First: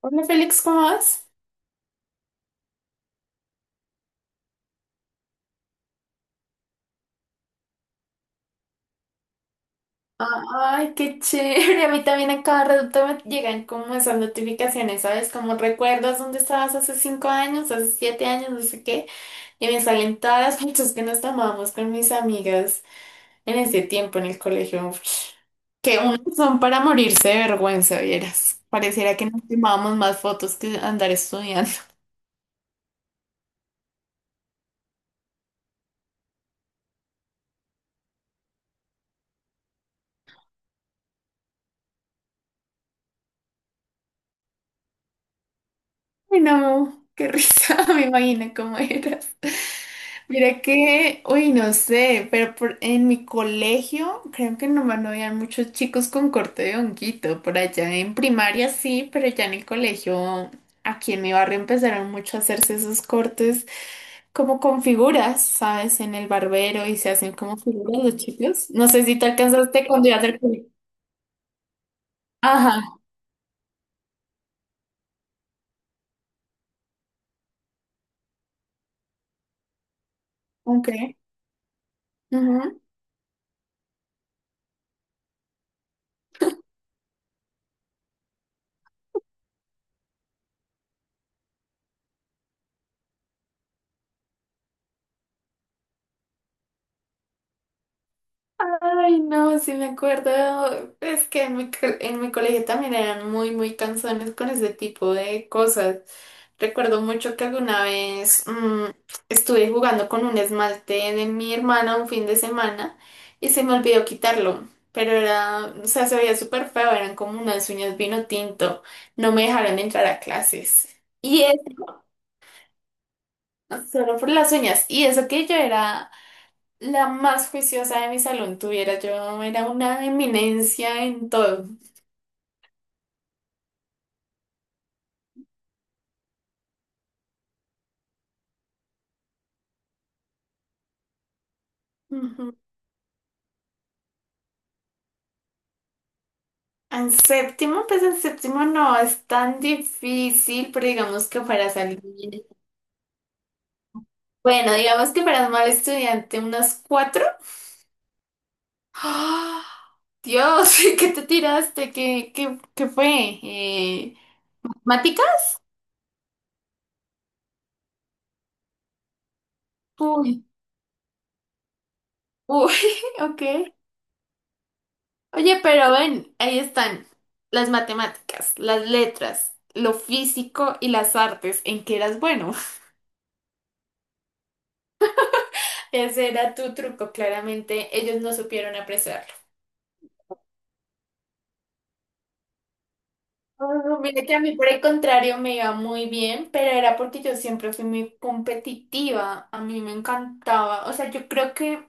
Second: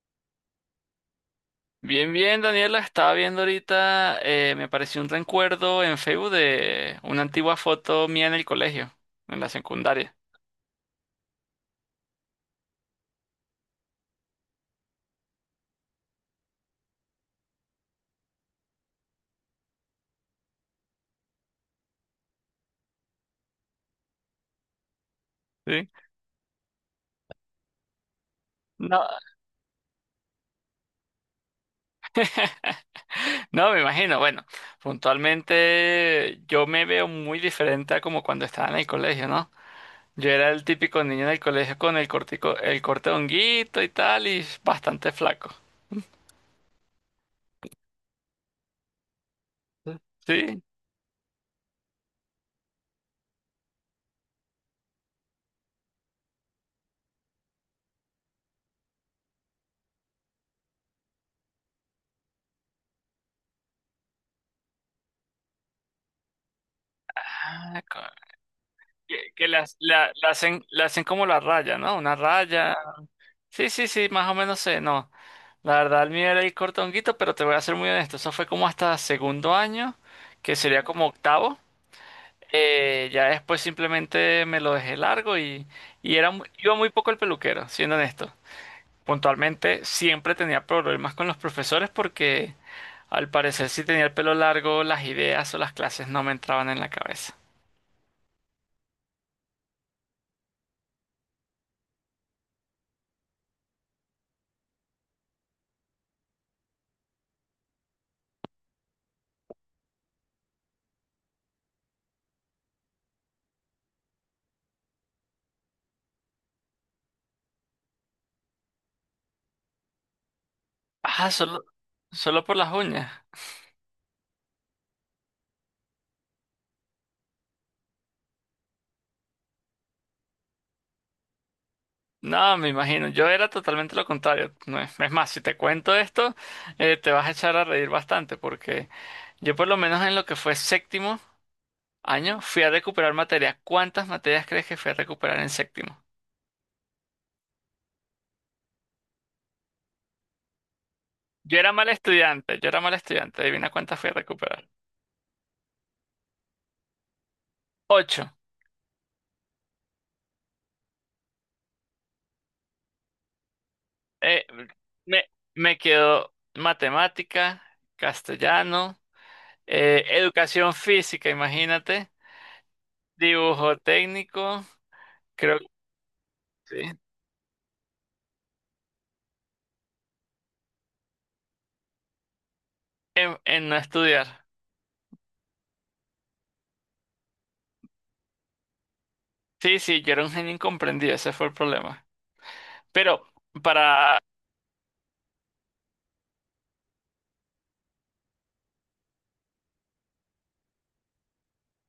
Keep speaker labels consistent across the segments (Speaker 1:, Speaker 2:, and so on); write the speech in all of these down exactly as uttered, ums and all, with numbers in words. Speaker 1: Hola Félix, ¿cómo vas?
Speaker 2: Bien, bien, Daniela. Estaba viendo ahorita, eh, me apareció un recuerdo en Facebook de una antigua foto mía en el colegio, en la secundaria.
Speaker 1: Ay, qué chévere. A mí también a cada rato me llegan como esas notificaciones, ¿sabes? Como recuerdas dónde estabas hace cinco años, hace siete años, no sé qué. Y me salen todas las fotos que nos tomábamos con mis amigas en ese tiempo en el colegio. Uf,
Speaker 2: ¿Sí?
Speaker 1: que unos son para morirse de vergüenza, vieras.
Speaker 2: No,
Speaker 1: Pareciera que nos tomábamos más fotos que andar estudiando.
Speaker 2: no, me imagino. Bueno, puntualmente yo me veo muy diferente a como cuando estaba en el colegio, ¿no? Yo era el típico niño en el colegio con el cortico, el corte de honguito y tal, y bastante flaco.
Speaker 1: Ay, no, qué risa, me imagino cómo eras. Mira
Speaker 2: ¿Sí?
Speaker 1: que, uy, no sé, pero por- en mi colegio creo que nomás no habían muchos chicos con corte de honguito. Por allá en primaria sí, pero ya en el colegio, aquí en mi barrio empezaron mucho a hacerse esos cortes como con figuras, ¿sabes? En el barbero y se hacen como
Speaker 2: Ah, co-
Speaker 1: figuras los chicos. No sé
Speaker 2: que,
Speaker 1: si te
Speaker 2: que las,
Speaker 1: alcanzaste cuando
Speaker 2: la,
Speaker 1: ibas
Speaker 2: la
Speaker 1: al
Speaker 2: hacen,
Speaker 1: colegio.
Speaker 2: la hacen como la raya, ¿no? Una raya.
Speaker 1: Ajá,
Speaker 2: Sí, sí, sí, más o menos sé, no. La verdad, el mío era ir cortonguito, pero te voy a ser muy honesto. Eso fue como hasta segundo año, que sería
Speaker 1: ok.
Speaker 2: como octavo. Eh, ya después simplemente me lo dejé largo y, y era, mu- iba muy poco el peluquero, siendo honesto. Puntualmente siempre tenía problemas con los profesores porque al parecer si tenía el pelo largo, las ideas o las clases no me entraban en la cabeza.
Speaker 1: Ay, no, sí me acuerdo. Es que en mi, co- en mi colegio también eran muy, muy cansones con ese tipo de cosas. Recuerdo mucho que alguna vez mm, estuve jugando con un esmalte de mi hermana un fin de semana y se me olvidó quitarlo. Pero era, o sea, se veía súper feo, eran como unas uñas vino tinto. No me dejaron entrar a clases.
Speaker 2: Ah,
Speaker 1: Y
Speaker 2: solo,
Speaker 1: eso,
Speaker 2: solo por las uñas.
Speaker 1: solo por las uñas. Y eso que yo era la más juiciosa de mi salón, tuviera yo, era una eminencia en todo.
Speaker 2: No, me imagino. Yo era totalmente lo contrario. No. Es es más, si te cuento esto, eh, te vas a echar a reír bastante porque… Yo por lo menos en lo que fue séptimo año
Speaker 1: Ujú.
Speaker 2: fui a recuperar materias. ¿Cuántas materias crees que fui a recuperar en séptimo?
Speaker 1: En séptimo, pues en séptimo no es tan difícil, pero digamos que
Speaker 2: Yo
Speaker 1: para
Speaker 2: era mal
Speaker 1: salir.
Speaker 2: estudiante, yo era mal estudiante. Adivina cuántas fui a recuperar.
Speaker 1: Bueno, digamos que para mal estudiante, unas cuatro.
Speaker 2: Ocho.
Speaker 1: ¡Ah! Dios, ¿qué te tiraste? ¿Qué, qué, qué fue? Eh,
Speaker 2: Eh, me,
Speaker 1: ¿matemáticas?
Speaker 2: me quedó matemática, castellano, eh,
Speaker 1: Uy,
Speaker 2: educación física, imagínate,
Speaker 1: uy, ok.
Speaker 2: dibujo técnico, creo
Speaker 1: Oye,
Speaker 2: que
Speaker 1: pero ven, ahí
Speaker 2: sí,
Speaker 1: están las matemáticas, las letras, lo físico y las artes. ¿En qué eras bueno?
Speaker 2: en, en no estudiar.
Speaker 1: Ese era tu truco, claramente ellos no supieron apreciarlo.
Speaker 2: Sí, sí, yo era un genio incomprendido, ese fue el problema. Pero
Speaker 1: Oh,
Speaker 2: para, o
Speaker 1: mira que a mí, por el contrario, me iba muy bien, pero era porque yo siempre fui muy competitiva, a mí me encantaba, o sea, yo creo que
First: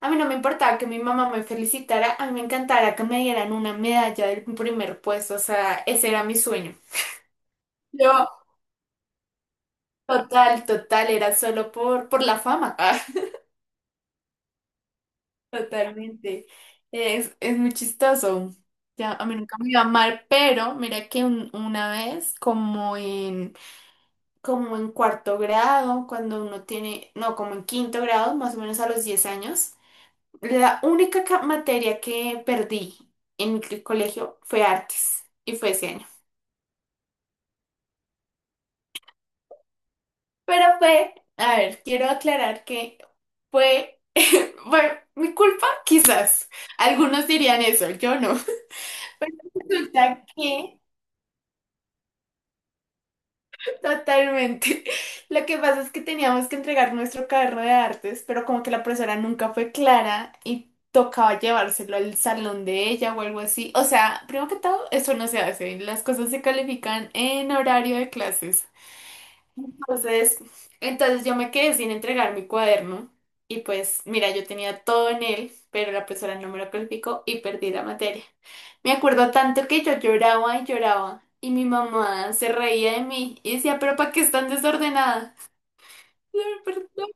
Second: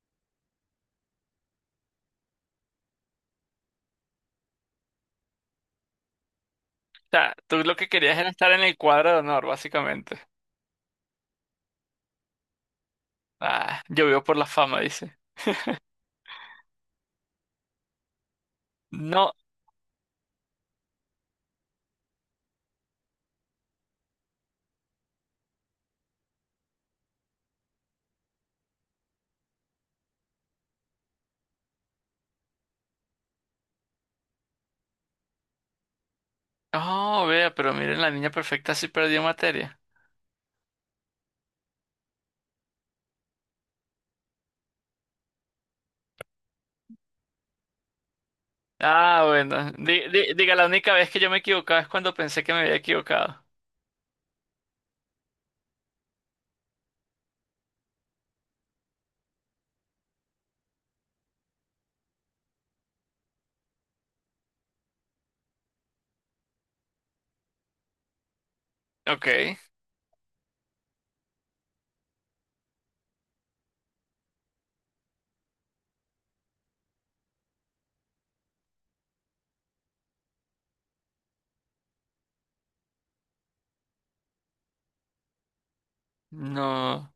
Speaker 1: a mí no me importaba que mi mamá me felicitara, a mí me encantara que me dieran una medalla del primer puesto, o sea, ese era mi sueño.
Speaker 2: sea, tú lo que querías
Speaker 1: Yo,
Speaker 2: era estar en el cuadro de honor, básicamente.
Speaker 1: total, total, era solo por, por la fama.
Speaker 2: Ah, yo vivo por la fama, dice.
Speaker 1: Totalmente. Es, es muy chistoso. Ya, a
Speaker 2: No,
Speaker 1: mí nunca me iba mal, pero mira que un- una vez, como en, como en cuarto grado, cuando uno tiene, no, como en quinto grado, más o menos a los diez años, la única ca- materia que perdí en el colegio fue artes, y fue ese año.
Speaker 2: oh, vea, pero miren, la niña perfecta sí perdió materia.
Speaker 1: Pero fue, a ver, quiero aclarar que fue, bueno, mi culpa, quizás. Algunos dirían eso, yo no.
Speaker 2: Ah,
Speaker 1: Pero
Speaker 2: bueno. Di-
Speaker 1: resulta
Speaker 2: di- diga, la
Speaker 1: que
Speaker 2: única vez que yo me equivocaba es cuando pensé que me había equivocado.
Speaker 1: totalmente. Lo que pasa es que teníamos que entregar nuestro cuaderno de artes, pero como que la profesora nunca fue clara y tocaba llevárselo al salón de ella o algo así. O sea, primero que todo, eso no se hace. Las cosas se califican en horario de clases.
Speaker 2: Ok.
Speaker 1: Entonces, entonces yo me quedé sin entregar mi cuaderno y pues mira, yo tenía todo en él, pero la profesora no me lo calificó y perdí la materia. Me acuerdo tanto que yo lloraba y lloraba y mi mamá se reía de mí y decía, pero ¿para qué es tan desordenada? Yo, "Perdón".
Speaker 2: No,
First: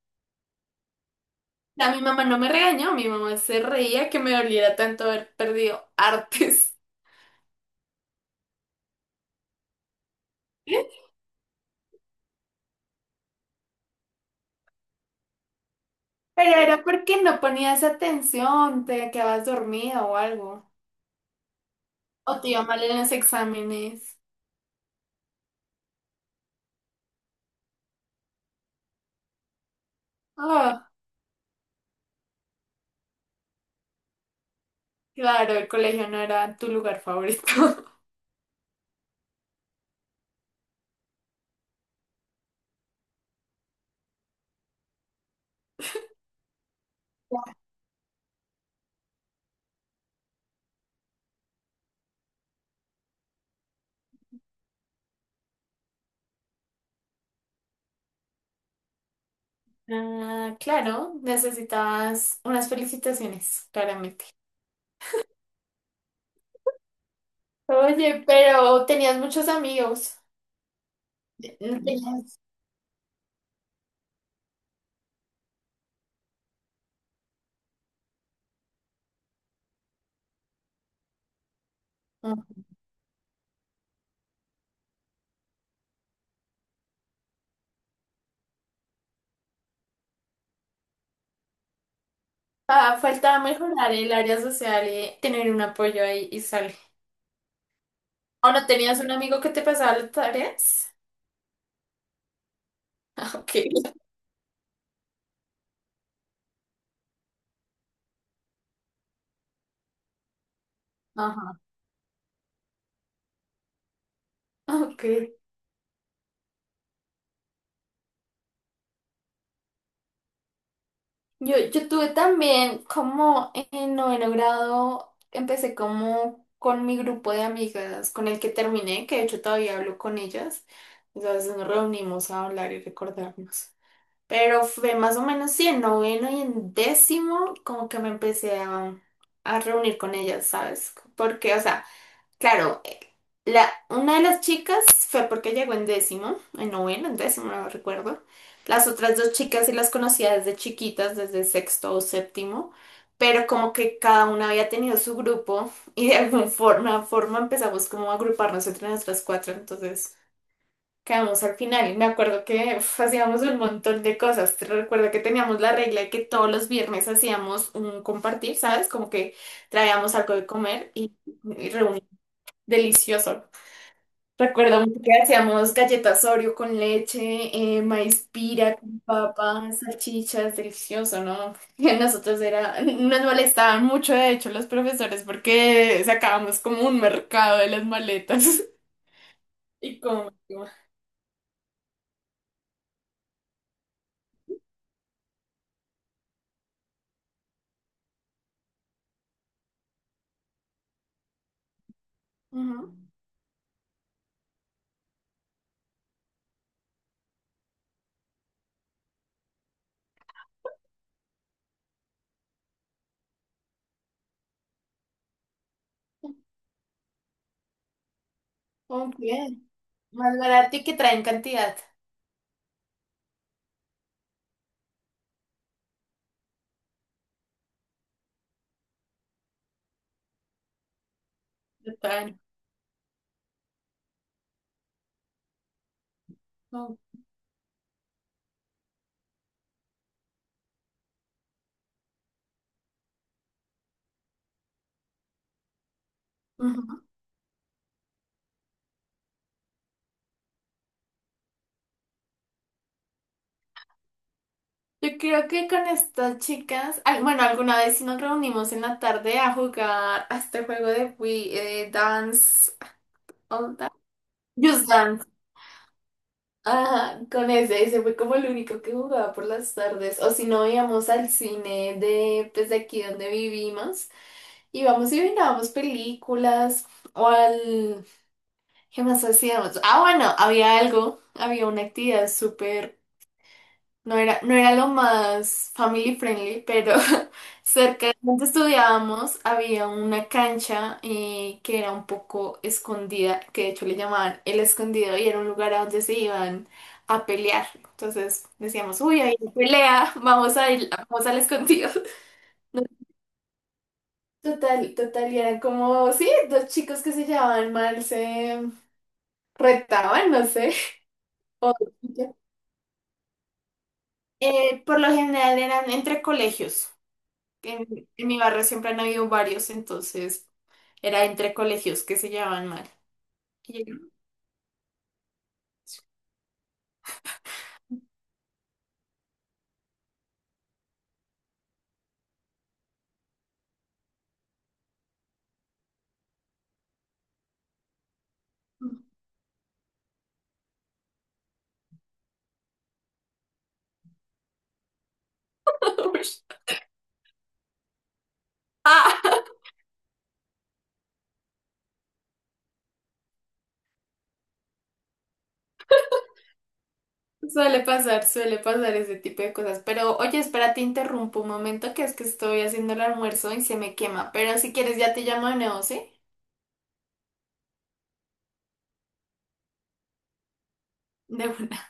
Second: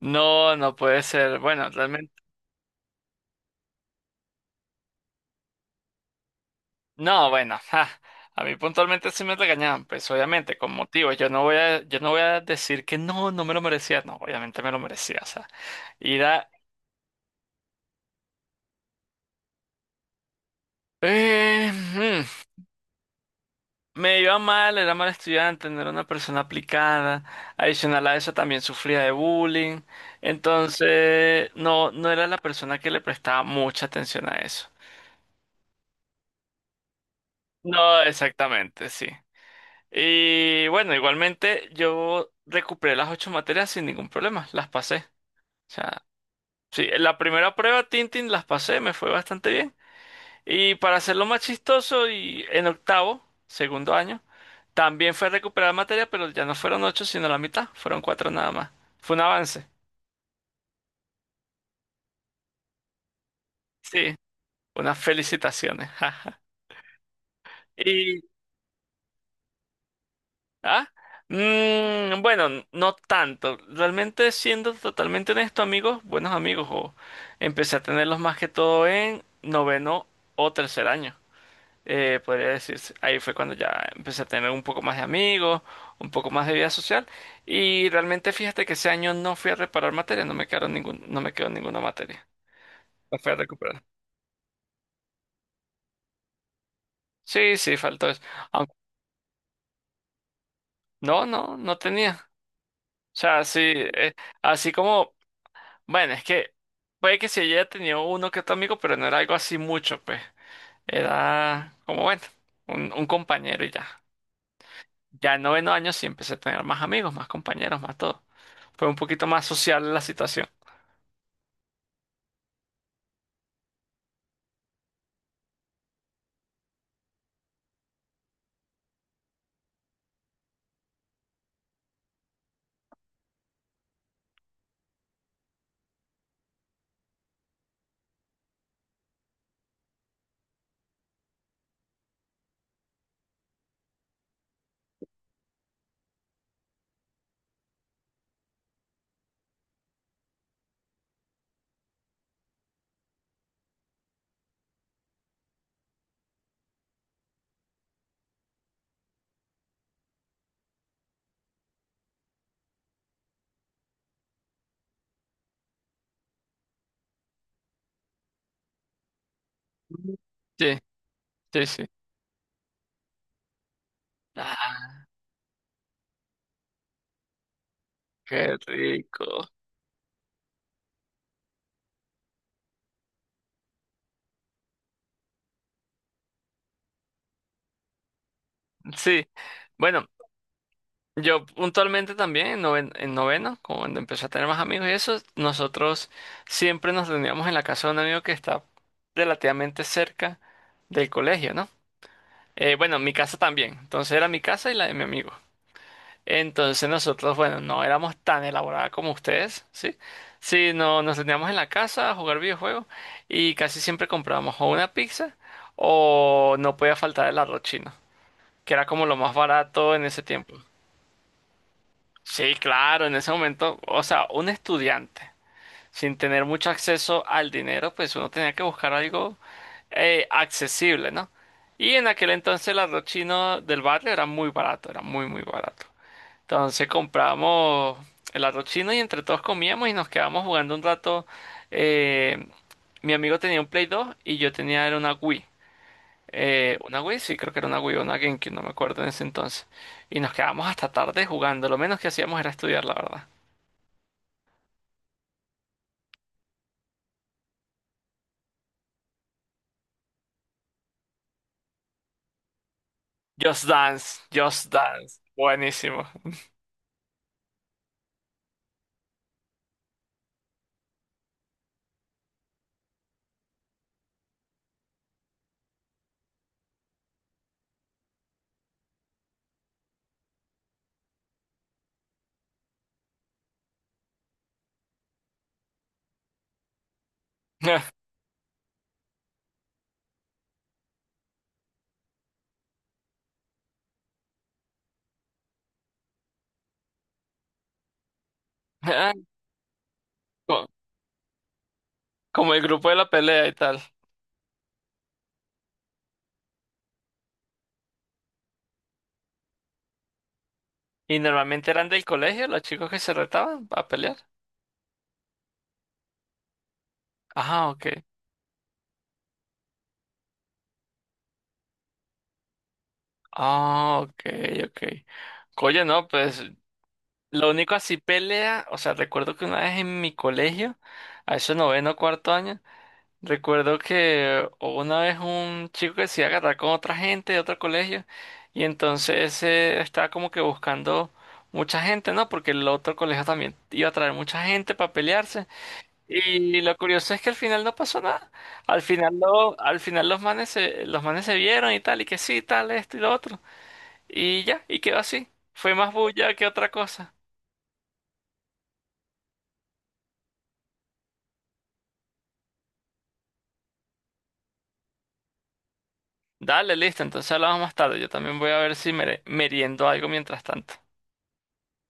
Speaker 2: no, no puede ser. Bueno,
Speaker 1: A mi
Speaker 2: realmente.
Speaker 1: mamá no me regañó, mi mamá se reía que me doliera tanto haber perdido artes.
Speaker 2: No, bueno. ja. A mí puntualmente sí me regañaban, pues obviamente, con motivos. Yo no voy a, yo no voy a decir que no, no me lo merecía. No, obviamente me lo merecía. O sea, ir a.
Speaker 1: Pero era porque no ponías atención, te quedabas dormida o algo. O te iba mal en los exámenes.
Speaker 2: Me iba mal, era mal estudiante, no era una persona aplicada. Adicional a eso también sufría de bullying. Entonces, no, no era la persona que le prestaba mucha atención a eso.
Speaker 1: Claro, el colegio no era tu lugar favorito.
Speaker 2: No, exactamente, sí. Y bueno, igualmente yo recuperé las ocho materias sin ningún problema, las pasé. O sea, sí, en la primera prueba Tintin las pasé, me fue bastante bien. Y para hacerlo más chistoso, y en octavo, segundo año. También fue recuperar materia, pero ya no fueron ocho, sino la mitad. Fueron cuatro nada más. Fue un avance.
Speaker 1: Ah, claro, necesitabas unas felicitaciones,
Speaker 2: Sí,
Speaker 1: claramente.
Speaker 2: unas felicitaciones. Jaja. Y,
Speaker 1: Oye, pero tenías muchos amigos.
Speaker 2: ¿ah?
Speaker 1: No
Speaker 2: Mm,
Speaker 1: Tenías-
Speaker 2: bueno, no tanto. Realmente, siendo totalmente honesto, amigos, buenos amigos, o empecé a tenerlos más que todo en noveno o tercer año. Eh, podría
Speaker 1: mm,
Speaker 2: decirse. Ahí fue cuando ya empecé a tener un poco más de amigos, un poco más de vida social. Y realmente, fíjate que ese año no fui a reparar materia, no me quedaron ningún, no me quedó ninguna materia.
Speaker 1: ah,
Speaker 2: La fue a
Speaker 1: faltaba
Speaker 2: recuperar.
Speaker 1: mejorar el área social y tener un apoyo ahí y sale.
Speaker 2: Sí, sí, faltó eso.
Speaker 1: ¿O no
Speaker 2: Aunque-
Speaker 1: tenías un amigo que te pasaba las tareas?
Speaker 2: no, no, no tenía. O
Speaker 1: Ah,
Speaker 2: sea,
Speaker 1: ok.
Speaker 2: sí, eh, así como, bueno, es que puede que si ella tenía uno que otro amigo, pero no era algo así mucho, pues.
Speaker 1: Ajá.
Speaker 2: Era como, bueno, un, un compañero y ya.
Speaker 1: Ok.
Speaker 2: Ya en noveno año sí empecé a tener más amigos, más compañeros, más todo. Fue un poquito más social la situación.
Speaker 1: Yo, yo tuve también como en noveno grado, empecé como con mi grupo de amigas con el que terminé, que de hecho todavía hablo con ellas. Entonces nos reunimos a hablar y recordarnos. Pero fue más o menos sí, en noveno y en décimo como que me empecé a, a reunir con ellas, ¿sabes? Porque, o sea, claro, eh, la, una de las chicas fue porque llegó en décimo, en noveno, en décimo, no recuerdo. Las otras dos chicas sí las conocía desde chiquitas, desde sexto o séptimo, pero como que cada una había tenido su grupo y de alguna forma, forma empezamos como a agruparnos entre nuestras cuatro, entonces quedamos al final. Y me acuerdo que uf, hacíamos un montón de cosas. Te recuerdo que teníamos la regla de que todos los viernes hacíamos un compartir, ¿sabes? Como que traíamos algo de
Speaker 2: Sí,
Speaker 1: comer y...
Speaker 2: sí, sí.
Speaker 1: reunimos delicioso. Recuerdo mucho
Speaker 2: Ah,
Speaker 1: que hacíamos galletas Oreo con leche, eh, maíz
Speaker 2: qué
Speaker 1: pira con
Speaker 2: rico.
Speaker 1: papas, salchichas, delicioso, ¿no? Y nosotros era, nos molestaban mucho, de hecho, los profesores porque sacábamos como un mercado de las maletas.
Speaker 2: Sí.
Speaker 1: Y
Speaker 2: Bueno,
Speaker 1: como,
Speaker 2: yo puntualmente también, en noven- en noveno, como cuando empecé a tener más amigos y eso, nosotros siempre nos reuníamos en la casa de un amigo que está relativamente cerca del colegio, ¿no? Eh,
Speaker 1: ujú.
Speaker 2: bueno, mi casa también. Entonces era mi casa y la de mi amigo. Entonces nosotros, bueno, no éramos tan elaboradas como ustedes, ¿sí? Sí, no nos reuníamos en la casa a jugar videojuegos y casi siempre comprábamos o una pizza o no podía faltar el arroz chino, que era como lo
Speaker 1: Ok.
Speaker 2: más barato en ese
Speaker 1: Más
Speaker 2: tiempo.
Speaker 1: barato y que traen cantidad.
Speaker 2: Sí, claro, en ese momento, o sea, un estudiante sin tener mucho acceso al dinero, pues uno tenía que buscar algo eh, accesible, ¿no? Y en aquel
Speaker 1: Total.
Speaker 2: entonces el arroz chino del barrio era muy barato, era muy, muy barato. Entonces
Speaker 1: Oh.
Speaker 2: compramos el arroz chino y entre todos comíamos y nos quedábamos jugando un rato. Eh, Mi amigo tenía un Play dos y yo tenía era una Wii. Eh,
Speaker 1: Ujú.
Speaker 2: una Wii, sí, creo que era una Wii o una GameCube, no me acuerdo en ese entonces. Y nos quedábamos hasta tarde jugando, lo menos que hacíamos era estudiar, la verdad.
Speaker 1: Yo creo que con estas chicas, al- bueno, alguna vez sí nos reunimos en la tarde a jugar a este juego de Wii, eh, Dance
Speaker 2: Just
Speaker 1: On Ta-
Speaker 2: Dance, Just
Speaker 1: Just
Speaker 2: Dance.
Speaker 1: Dance.
Speaker 2: Buenísimo.
Speaker 1: Ajá, con ese, ese fue como el único que jugaba por las tardes. O si no, íbamos al cine de, pues, de aquí donde vivimos. Íbamos y mirábamos películas o al... ¿Qué más hacíamos? Ah, bueno, había algo, había una actividad súper. No era, no era lo más family friendly, pero cerca de donde estudiábamos había una cancha eh, que era un poco escondida, que de hecho le llamaban el escondido y era un lugar a donde se iban a pelear. Entonces decíamos,
Speaker 2: Ah,
Speaker 1: uy, hay una pelea, vamos
Speaker 2: Co-
Speaker 1: a ir, vamos al escondido.
Speaker 2: como el
Speaker 1: No,
Speaker 2: grupo de la pelea y tal.
Speaker 1: total, total, y eran como, sí, dos chicos que se llevaban mal, se retaban, no sé.
Speaker 2: ¿Y normalmente eran
Speaker 1: O-
Speaker 2: del colegio los chicos que se retaban a pelear?
Speaker 1: eh, por lo general eran entre colegios.
Speaker 2: Ah, ok.
Speaker 1: En, en mi barrio siempre han habido varios, entonces era entre colegios que se llevaban mal. Y yo,
Speaker 2: Ah, ok, ok. Oye, no, pues lo único así pelea, o sea, recuerdo que una vez en mi colegio, a eso noveno cuarto año, recuerdo que una vez un chico que se iba a agarrar con otra gente de otro colegio y entonces eh, estaba como que buscando mucha gente, ¿no? Porque el otro colegio también iba a traer mucha gente para pelearse.
Speaker 1: "Ush".
Speaker 2: Y lo curioso es que al final no pasó nada. Al final,
Speaker 1: Ah,
Speaker 2: lo, al final los manes se, los manes se vieron y tal, y que sí, tal, esto y lo otro. Y ya, y quedó así. Fue más bulla que otra cosa.
Speaker 1: suele pasar, suele pasar ese tipo de cosas. Pero oye, espera, te interrumpo un momento que es que estoy haciendo el almuerzo y se me quema. Pero si quieres ya te llamo de nuevo, ¿sí?
Speaker 2: Dale, listo, entonces hablamos más tarde. Yo también voy a ver si mere- meriendo algo mientras tanto.
Speaker 1: De una.